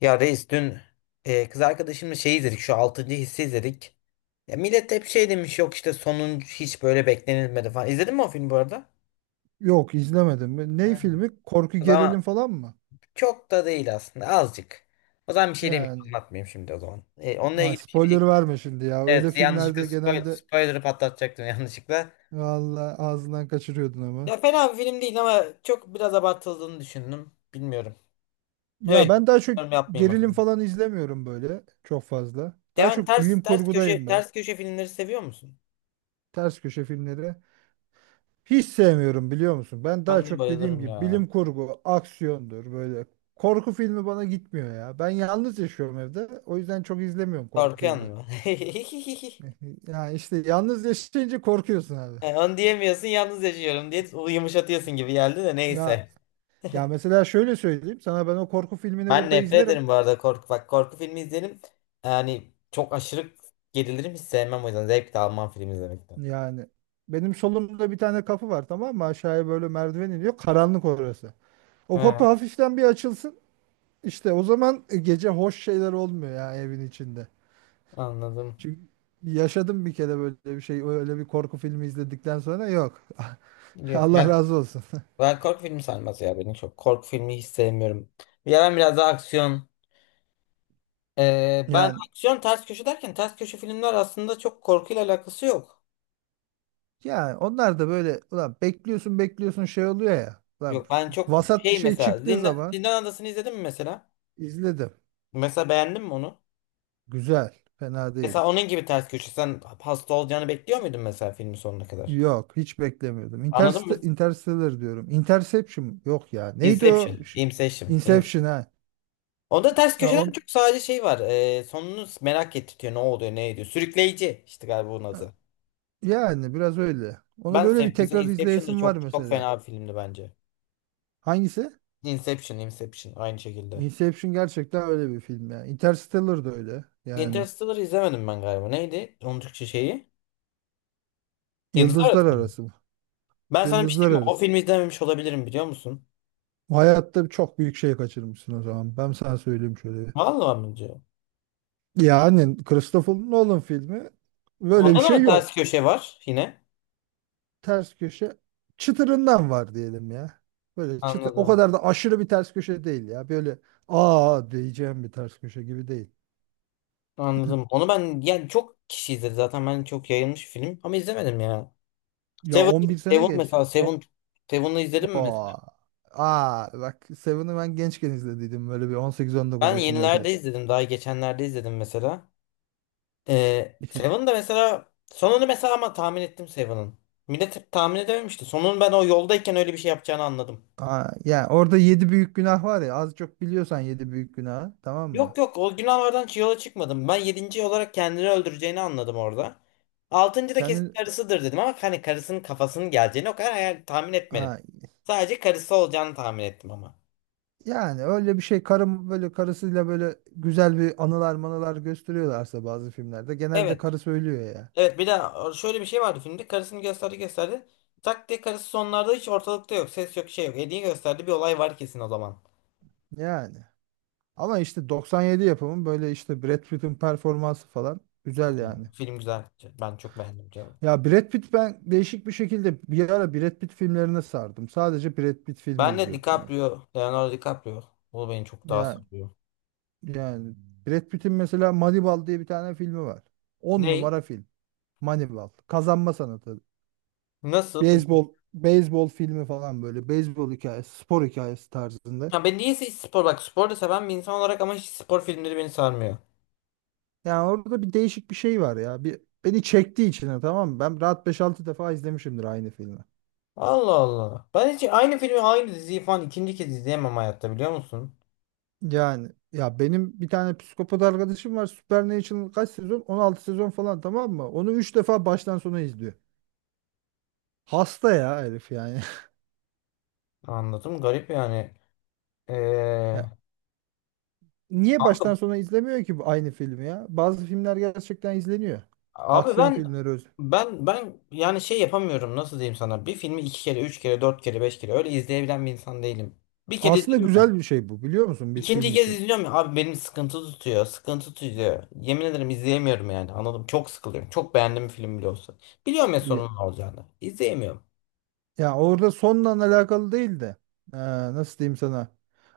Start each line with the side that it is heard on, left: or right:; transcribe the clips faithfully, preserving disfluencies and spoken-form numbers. left: Ya reis dün e, kız arkadaşımla şey izledik şu altıncı hissi izledik. Ya millet hep şey demiş yok işte sonuncu hiç böyle beklenilmedi falan. İzledin mi o filmi bu arada?
right: Yok izlemedim. Ney
left: Ha,
right: filmi? Korku
left: o
right: gerilim
left: zaman
right: falan mı?
left: çok da değil aslında azıcık. O zaman bir şey demeyeyim
right: Yani
left: anlatmayayım şimdi o zaman. E, onunla
right: ha,
left: ilgili bir şey
right: spoiler
left: diyecek.
right: verme şimdi ya. Öyle
left: Evet, yanlışlıkla
right: filmlerde
left: spoil,
right: genelde
left: spoiler'ı patlatacaktım yanlışlıkla.
right: vallahi ağzından kaçırıyordun ama.
left: Ya fena bir film değil ama çok biraz abartıldığını düşündüm. Bilmiyorum.
right: Ya
left: Evet.
right: ben daha çok
left: Yorum yapmayayım
right: gerilim
left: efendim.
right: falan izlemiyorum böyle çok fazla. Daha
left: Yani
right: çok
left: ters
right: bilim
left: ters köşe
right: kurgudayım ben.
left: ters köşe filmleri seviyor musun?
right: Ters köşe filmleri. Hiç sevmiyorum biliyor musun? Ben daha
left: Ben de
right: çok dediğim
left: bayılırım
right: gibi
left: ya.
right: bilim kurgu, aksiyondur böyle. Korku filmi bana gitmiyor ya. Ben yalnız yaşıyorum evde. O yüzden çok izlemiyorum korku
left: Korkuyor
right: filmi.
left: mu?
right: Ya işte yalnız yaşayınca korkuyorsun abi.
left: E, Onu diyemiyorsun yalnız yaşıyorum diye o yumuşatıyorsun gibi geldi de
right: Ya
left: neyse.
right: ya mesela şöyle söyleyeyim sana ben o korku filmini
left: Ben
right: burada
left: nefret
right: izlerim.
left: ederim bu arada korku. Bak korku filmi izlerim. Yani çok aşırı gerilirim, hiç sevmem, o yüzden zevk de almam film izlemekten.
right: Yani benim solumda bir tane kapı var tamam mı? Aşağıya böyle merdiven iniyor. Karanlık orası. O kapı
left: Hı,
right: hafiften bir açılsın. İşte o zaman gece hoş şeyler olmuyor ya evin içinde.
left: anladım.
right: Çünkü yaşadım bir kere böyle bir şey. Öyle bir korku filmi izledikten sonra yok.
left: Yok,
right: Allah
left: ben
right: razı olsun.
left: ben korku filmi sarmaz ya beni çok. Korku filmi hiç sevmiyorum. Ya ben biraz daha aksiyon. E, ben
right: Yani
left: aksiyon ters köşe derken ters köşe filmler aslında çok korkuyla alakası yok.
right: yani onlar da böyle ulan bekliyorsun bekliyorsun şey oluyor ya. Ulan
left: Yok, ben çok
right: vasat bir
left: şey
right: şey
left: mesela
right: çıktığı
left: Zindan,
right: zaman
left: Zindan Adası'nı izledin mi mesela?
right: izledim.
left: Mesela beğendin mi onu?
right: Güzel. Fena değil.
left: Mesela onun gibi ters köşe. Sen hasta olacağını bekliyor muydun mesela filmin sonuna kadar?
right: Yok. Hiç beklemiyordum.
left: Anladın
right: Interst
left: mı?
right: Interstellar diyorum. Interception. Yok ya. Neydi
left: Inception.
right: o? Ş-
left: Inception. In-
right: Inception ha.
left: Onda ters
right: Ya
left: köşeden
right: on,
left: çok sadece şey var. E, sonunu merak ettiriyor. Ne oluyor, ne ediyor. Sürükleyici işte galiba onun adı.
right: yani biraz öyle. Onu
left: Ben
right: böyle
left: sev
right: bir
left: mesela
right: tekrar
left: Inception da
right: izleyesim var
left: çok çok
right: mesela.
left: fena bir filmdi bence.
right: Hangisi?
left: Inception, Inception aynı şekilde.
right: Inception gerçekten öyle bir film ya. Interstellar da öyle. Yani
left: Interstellar'ı izlemedim ben galiba. Neydi? Onun Türkçe şeyi. Yıldızlar
right: Yıldızlar
left: Arası.
right: Arası mı?
left: Ben sana bir şey
right: Yıldızlar
left: diyeyim mi? O
right: Arası.
left: filmi izlememiş olabilirim biliyor musun?
right: Bu hayatta çok büyük şey kaçırmışsın o zaman. Ben sana söyleyeyim şöyle bir.
left: Vallahi mi diyor?
right: Yani Christopher Nolan filmi böyle bir
left: Onda da
right: şey
left: mı
right: yok.
left: ters köşe var yine?
right: Ters köşe çıtırından var diyelim ya. Böyle çıtır, o
left: Anladım.
right: kadar da aşırı bir ters köşe değil ya. Böyle aa diyeceğim bir ters köşe gibi değil.
left: Anladım. Onu ben yani çok kişi izledi zaten. Ben çok yayılmış bir film ama izlemedim ya.
right: Ya
left: Seven,
right: on bir sene
left: Seven
right: geç.
left: mesela
right: O,
left: Seven Seven'ı izledim mi
right: aa,
left: mesela?
right: aa bak Seven'ı ben gençken izlediydim böyle bir on sekiz on dokuz
left: Ben
right: yaşındayken.
left: yenilerde izledim. Daha geçenlerde izledim mesela. Ee, Seven de mesela sonunu mesela ama tahmin ettim Seven'ın. Millet tahmin edememişti. Sonunu ben o yoldayken öyle bir şey yapacağını anladım.
right: Aa, yani orada yedi büyük günah var ya az çok biliyorsan yedi büyük günah tamam
left: Yok
right: mı?
left: yok, o günahlardan yola çıkmadım. Ben yedinci olarak kendini öldüreceğini anladım orada. Altıncı da kesin
right: Kendin
left: karısıdır dedim ama hani karısının kafasının geleceğini o kadar hayal tahmin etmedim. Sadece karısı olacağını tahmin ettim ama.
right: Yani öyle bir şey karım böyle karısıyla böyle güzel bir anılar manılar gösteriyorlarsa bazı filmlerde genelde
left: Evet.
right: karısı ölüyor ya.
left: Evet, bir de e, şöyle bir şey vardı filmde. Karısını gösterdi gösterdi. Tak diye karısı sonlarda hiç ortalıkta yok. Ses yok, şey yok. Hediye gösterdi, bir olay var kesin o zaman.
right: Yani. Ama işte doksan yedi yapımın böyle işte Brad Pitt'in performansı falan güzel
left: Çok iyi.
right: yani.
left: Film güzel. Ben çok beğendim canım.
right: Ya Brad Pitt ben değişik bir şekilde bir ara Brad Pitt filmlerine sardım. Sadece Brad Pitt filmi
left: Ben de
right: izliyordum ben.
left: DiCaprio, Leonardo DiCaprio. O beni çok daha
right: Ya
left: sarıyor.
right: yani Brad Pitt'in mesela Moneyball diye bir tane filmi var. On
left: Ney?
right: numara film. Moneyball. Kazanma sanatı.
left: Nasıl
right: Beyzbol, beyzbol filmi falan böyle. Beyzbol hikayesi, spor hikayesi tarzında.
left: Ya ben niyeyse hiç spor, bak, spor da seven bir insan olarak ama hiç spor filmleri beni sarmıyor.
right: Yani orada bir değişik bir şey var ya. Bir, beni çektiği içine, tamam mı? Ben rahat beş altı defa izlemişimdir aynı filmi.
left: Allah Allah. Ben hiç aynı filmi aynı diziyi falan ikinci kez izleyemem hayatta biliyor musun?
right: Yani ya benim bir tane psikopat arkadaşım var. Supernatural kaç sezon? On altı sezon falan tamam mı? Onu üç defa baştan sona izliyor. Hasta ya herif yani.
left: Anladım, garip yani. Ee,
right: Ya, niye
left: kanka,
right: baştan sona izlemiyor ki bu aynı filmi ya? Bazı filmler gerçekten izleniyor.
left: abi
right: Aksiyon
left: ben
right: filmleri öz.
left: ben ben yani şey yapamıyorum, nasıl diyeyim sana, bir filmi iki kere üç kere dört kere beş kere öyle izleyebilen bir insan değilim. Bir kere
right: Aslında
left: izledim.
right: güzel bir şey bu biliyor musun bir
left: İkinci
right: film
left: kez
right: için?
left: izliyorum ya abi, benim sıkıntı tutuyor. Sıkıntı tutuyor. Yemin ederim izleyemiyorum yani, anladım. Çok sıkılıyorum. Çok beğendiğim film bile olsa. Biliyorum ya
right: Ee,
left: sonunun ne olacağını. İzleyemiyorum.
right: Ya orada sonla alakalı değil de eee, nasıl diyeyim sana?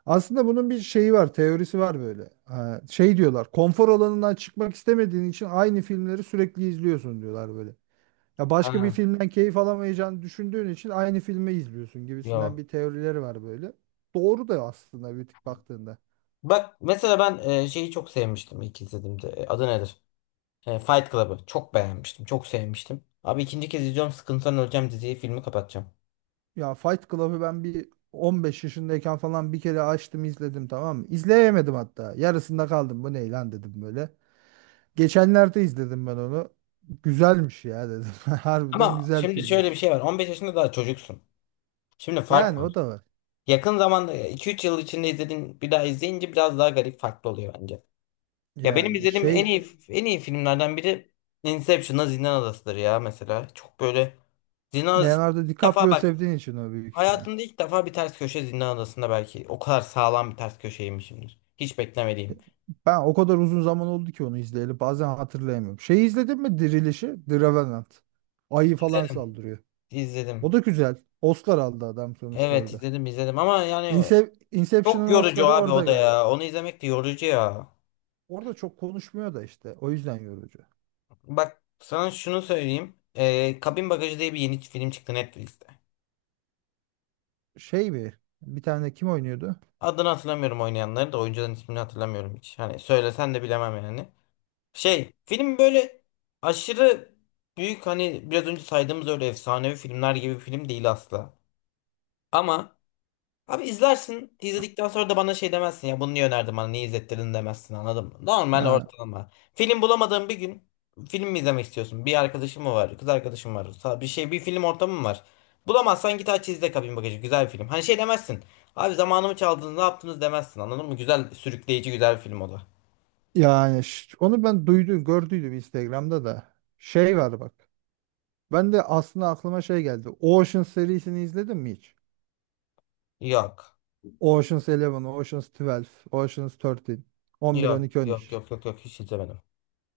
right: Aslında bunun bir şeyi var, teorisi var böyle. Eee, şey diyorlar, konfor alanından çıkmak istemediğin için aynı filmleri sürekli izliyorsun diyorlar böyle. Ya başka bir
left: Ha,
right: filmden keyif alamayacağını düşündüğün için aynı filmi izliyorsun gibisinden
left: yok.
right: bir teorileri var böyle. Doğru da aslında bir tık baktığında.
left: Bak mesela ben e, şeyi çok sevmiştim ilk izlediğimde. E, Adı nedir? E, Fight Club'ı. Çok beğenmiştim. Çok sevmiştim. Abi ikinci kez izliyorum. Sıkıntıdan öleceğim, diziyi filmi kapatacağım.
right: Ya Fight Club'ı ben bir on beş yaşındayken falan bir kere açtım izledim tamam mı? İzleyemedim hatta. Yarısında kaldım. Bu ne lan dedim böyle. Geçenlerde izledim ben onu. Güzelmiş ya dedim. Harbiden
left: Ama
right: güzel
left: şimdi şöyle bir
right: filmmiş.
left: şey var. on beş yaşında daha çocuksun. Şimdi fark
right: Yani
left: var.
right: o da var.
left: Yakın zamanda iki üç yıl içinde izlediğin, bir daha izleyince biraz daha garip farklı oluyor bence. Ya benim
right: Yani
left: izlediğim en
right: şey
left: iyi en iyi filmlerden biri Inception'la Zindan Adası'dır ya mesela. Çok böyle Zindan Adası
right: Leonardo
left: ilk defa
right: DiCaprio
left: bak
right: sevdiğin için o büyük ihtimal.
left: hayatımda ilk defa bir ters köşe, Zindan Adası'nda belki o kadar sağlam bir ters köşeymişimdir. Hiç beklemediğim.
right: Ben o kadar uzun zaman oldu ki onu izleyeli bazen hatırlayamıyorum. Şeyi izledin mi Dirilişi? The Revenant. Ayı falan
left: İzledim.
right: saldırıyor. O
left: İzledim.
right: da güzel. Oscar aldı adam sonuçta
left: Evet
right: orada.
left: izledim izledim ama yani
right: Inse-
left: çok
right: Inception'ın
left: yorucu
right: Oscar'ı
left: abi
right: orada
left: o da
right: geldi.
left: ya. Onu izlemek de yorucu ya.
right: Orada çok konuşmuyor da işte. O yüzden yorucu.
left: Bak sana şunu söyleyeyim. Ee, Kabin Bagajı diye bir yeni film çıktı Netflix'te.
right: Şey bir bir tane kim oynuyordu?
left: Adını hatırlamıyorum, oynayanları da oyuncuların ismini hatırlamıyorum hiç. Hani söylesen de bilemem yani. Şey, film böyle aşırı büyük, hani biraz önce saydığımız öyle efsanevi filmler gibi bir film değil asla. Ama abi izlersin, izledikten sonra da bana şey demezsin ya, bunu niye önerdin bana, niye izlettirdin demezsin, anladın mı? Normal,
right: Ha.
left: ortalama. Film bulamadığın bir gün film mi izlemek istiyorsun? Bir arkadaşın mı var, kız arkadaşın var, sa- bir şey bir film ortamı mı var? Bulamazsan git aç izle, Kabin Bagajı güzel bir film. Hani şey demezsin. Abi zamanımı çaldınız ne yaptınız demezsin anladın mı? Güzel sürükleyici güzel bir film o da.
right: Yani ş- onu ben duydum, gördüydüm Instagram'da da. Şey var bak. Ben de aslında aklıma şey geldi. Ocean serisini izledin mi hiç?
left: Yok.
right: Ocean's Eleven, Ocean's twelve, Ocean's thirteen, on bir, on
left: Yok
right: iki on üç.
left: yok yok yok yok, hiç izlemedim.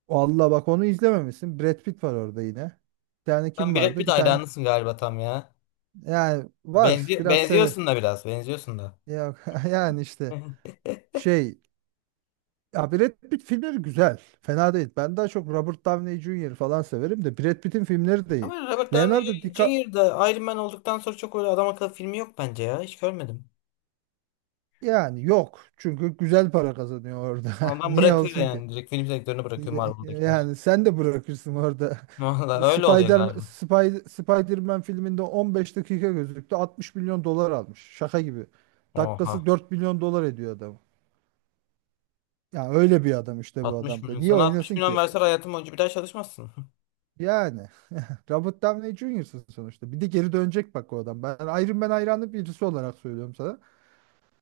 right: Vallahi bak onu izlememişsin. Brad Pitt var orada yine. Bir tane
left: Sen
right: kim
left: Brad
right: vardı?
left: Pitt
right: Bir tane
left: hayranısın galiba tam ya.
right: yani var.
left: Benzi
right: Biraz seve.
left: benziyorsun da biraz. Benziyorsun da.
right: Ya, yani
left: Hı
right: işte
left: hı.
right: şey ya Brad Pitt filmleri güzel. Fena değil. Ben daha çok Robert Downey junior falan severim de Brad Pitt'in filmleri de iyi.
left: Ama Robert Downey
right: Leonardo DiCaprio.
left: junior da Iron Man olduktan sonra çok öyle adam akıllı filmi yok bence ya. Hiç görmedim.
right: Yani yok. Çünkü güzel para kazanıyor orada.
left: Ondan
right: Niye
left: bırakıyor
right: olsun ki?
left: yani. Direkt film sektörünü bırakıyor
right: Y-
left: Marvel'dakiler.
right: Yani sen de bırakırsın orada.
left: Valla öyle oluyor
right: Spider
left: galiba.
right: Spider Spider-Man filminde on beş dakika gözüktü. altmış milyon dolar almış. Şaka gibi. Dakikası
left: Oha.
right: dört milyon dolar ediyor adam. Ya öyle bir adam işte bu
left: altmış
right: adam da.
left: milyon.
right: Niye
left: Sana altmış
right: oynasın
left: milyon
right: ki?
left: verseler hayatım boyunca bir daha çalışmazsın.
right: Yani Robert Downey juniorsın'sın sonuçta. Bir de geri dönecek bak o adam. Ben Iron Man hayranı birisi olarak söylüyorum sana.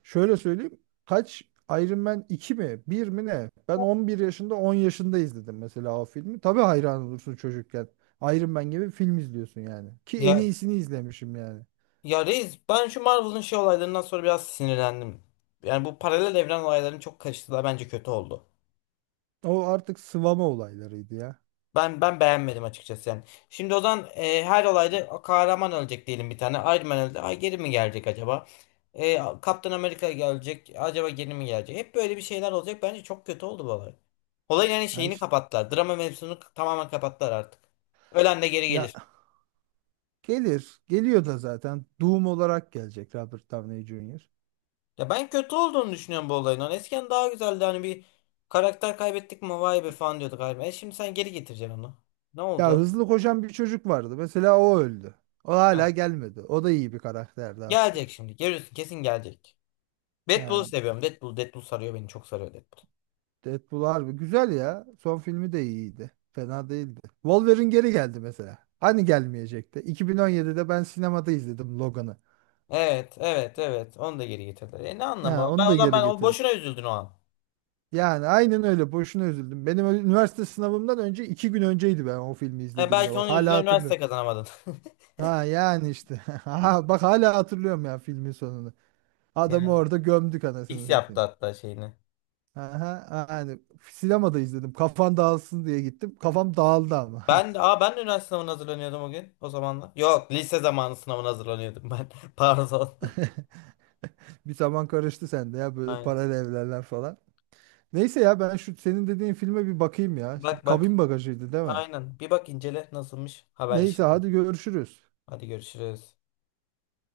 right: Şöyle söyleyeyim. Kaç Iron Man iki mi? Bir mi ne? Ben on bir yaşında on yaşında izledim mesela o filmi. Tabii hayran olursun çocukken. Iron Man gibi film izliyorsun yani. Ki en
left: Ya,
right: iyisini izlemişim yani.
left: ya reis ben şu Marvel'ın şey olaylarından sonra biraz sinirlendim. Yani bu paralel evren olaylarını çok karıştırdılar. Bence kötü oldu.
right: O artık sıvama olaylarıydı ya.
left: Ben ben beğenmedim açıkçası yani. Şimdi o zaman e, her olayda kahraman ölecek diyelim bir tane. Iron Man öldü. Ay, geri mi gelecek acaba? E, Kaptan Amerika gelecek. Acaba geri mi gelecek? Hep böyle bir şeyler olacak. Bence çok kötü oldu bu olay. Olayın yani
right: Ha
left: şeyini
right: işte,
left: kapattılar. Drama mevzusunu k- tamamen kapattılar artık. Ölen de geri
right: ya
left: gelir.
right: gelir. Geliyor da zaten. Doom olarak gelecek Robert Downey junior
left: Ya ben kötü olduğunu düşünüyorum bu olayın. Hani eskiden daha güzeldi. Hani bir karakter kaybettik mi vay be falan diyorduk. Iron Man. E şimdi sen geri getireceksin onu. Ne
right: Ya
left: oldu?
right: hızlı koşan bir çocuk vardı. Mesela o öldü. O
left: Heh.
right: hala gelmedi. O da iyi bir karakterdi aslında.
left: Gelecek şimdi. Görüyorsun kesin gelecek. Deadpool'u
right: Yani
left: seviyorum. Deadpool, Deadpool sarıyor beni. Çok sarıyor Deadpool.
right: Deadpool harbi güzel ya. Son filmi de iyiydi. Fena değildi. Wolverine geri geldi mesela. Hani gelmeyecekti. iki bin on yedide ben sinemada izledim Logan'ı.
left: Evet, evet, evet. Onu da geri getirdiler. E ne anlamı
right: Ha,
left: var? Ben
right: onu da
left: o zaman,
right: geri
left: ben o
right: getirdi.
left: boşuna üzüldün o an.
right: Yani aynen öyle. Boşuna üzüldüm. Benim ö- üniversite sınavımdan önce iki gün önceydi ben o filmi
left: E,
right: izlediğimde.
left: belki onun
right: Bak hala
left: yüzünden
right: hatırlıyorum.
left: üniversite kazanamadın.
right: Ha yani işte. Ha, bak hala hatırlıyorum ya filmin sonunu.
left: Yani
right: Adamı orada gömdük anasını
left: X yaptı
right: satayım.
left: hatta şeyini.
right: Aha, yani sinemada izledim. Kafan dağılsın diye gittim. Kafam dağıldı ama.
left: Ben de, aa ben de üniversite sınavına hazırlanıyordum o gün o zamanlar. Yok, lise zamanı sınavına hazırlanıyordum ben. Pardon.
right: Bir taban karıştı sende ya böyle
left: Aynen.
right: paralel evlerler falan. Neyse ya ben şu senin dediğin filme bir bakayım ya. Şimdi
left: Bak bak.
right: Kabin Bagajıydı değil mi?
left: Aynen. Bir bak incele nasılmış.
right: Neyse
left: Haberleşelim.
right: hadi görüşürüz.
left: Hadi görüşürüz.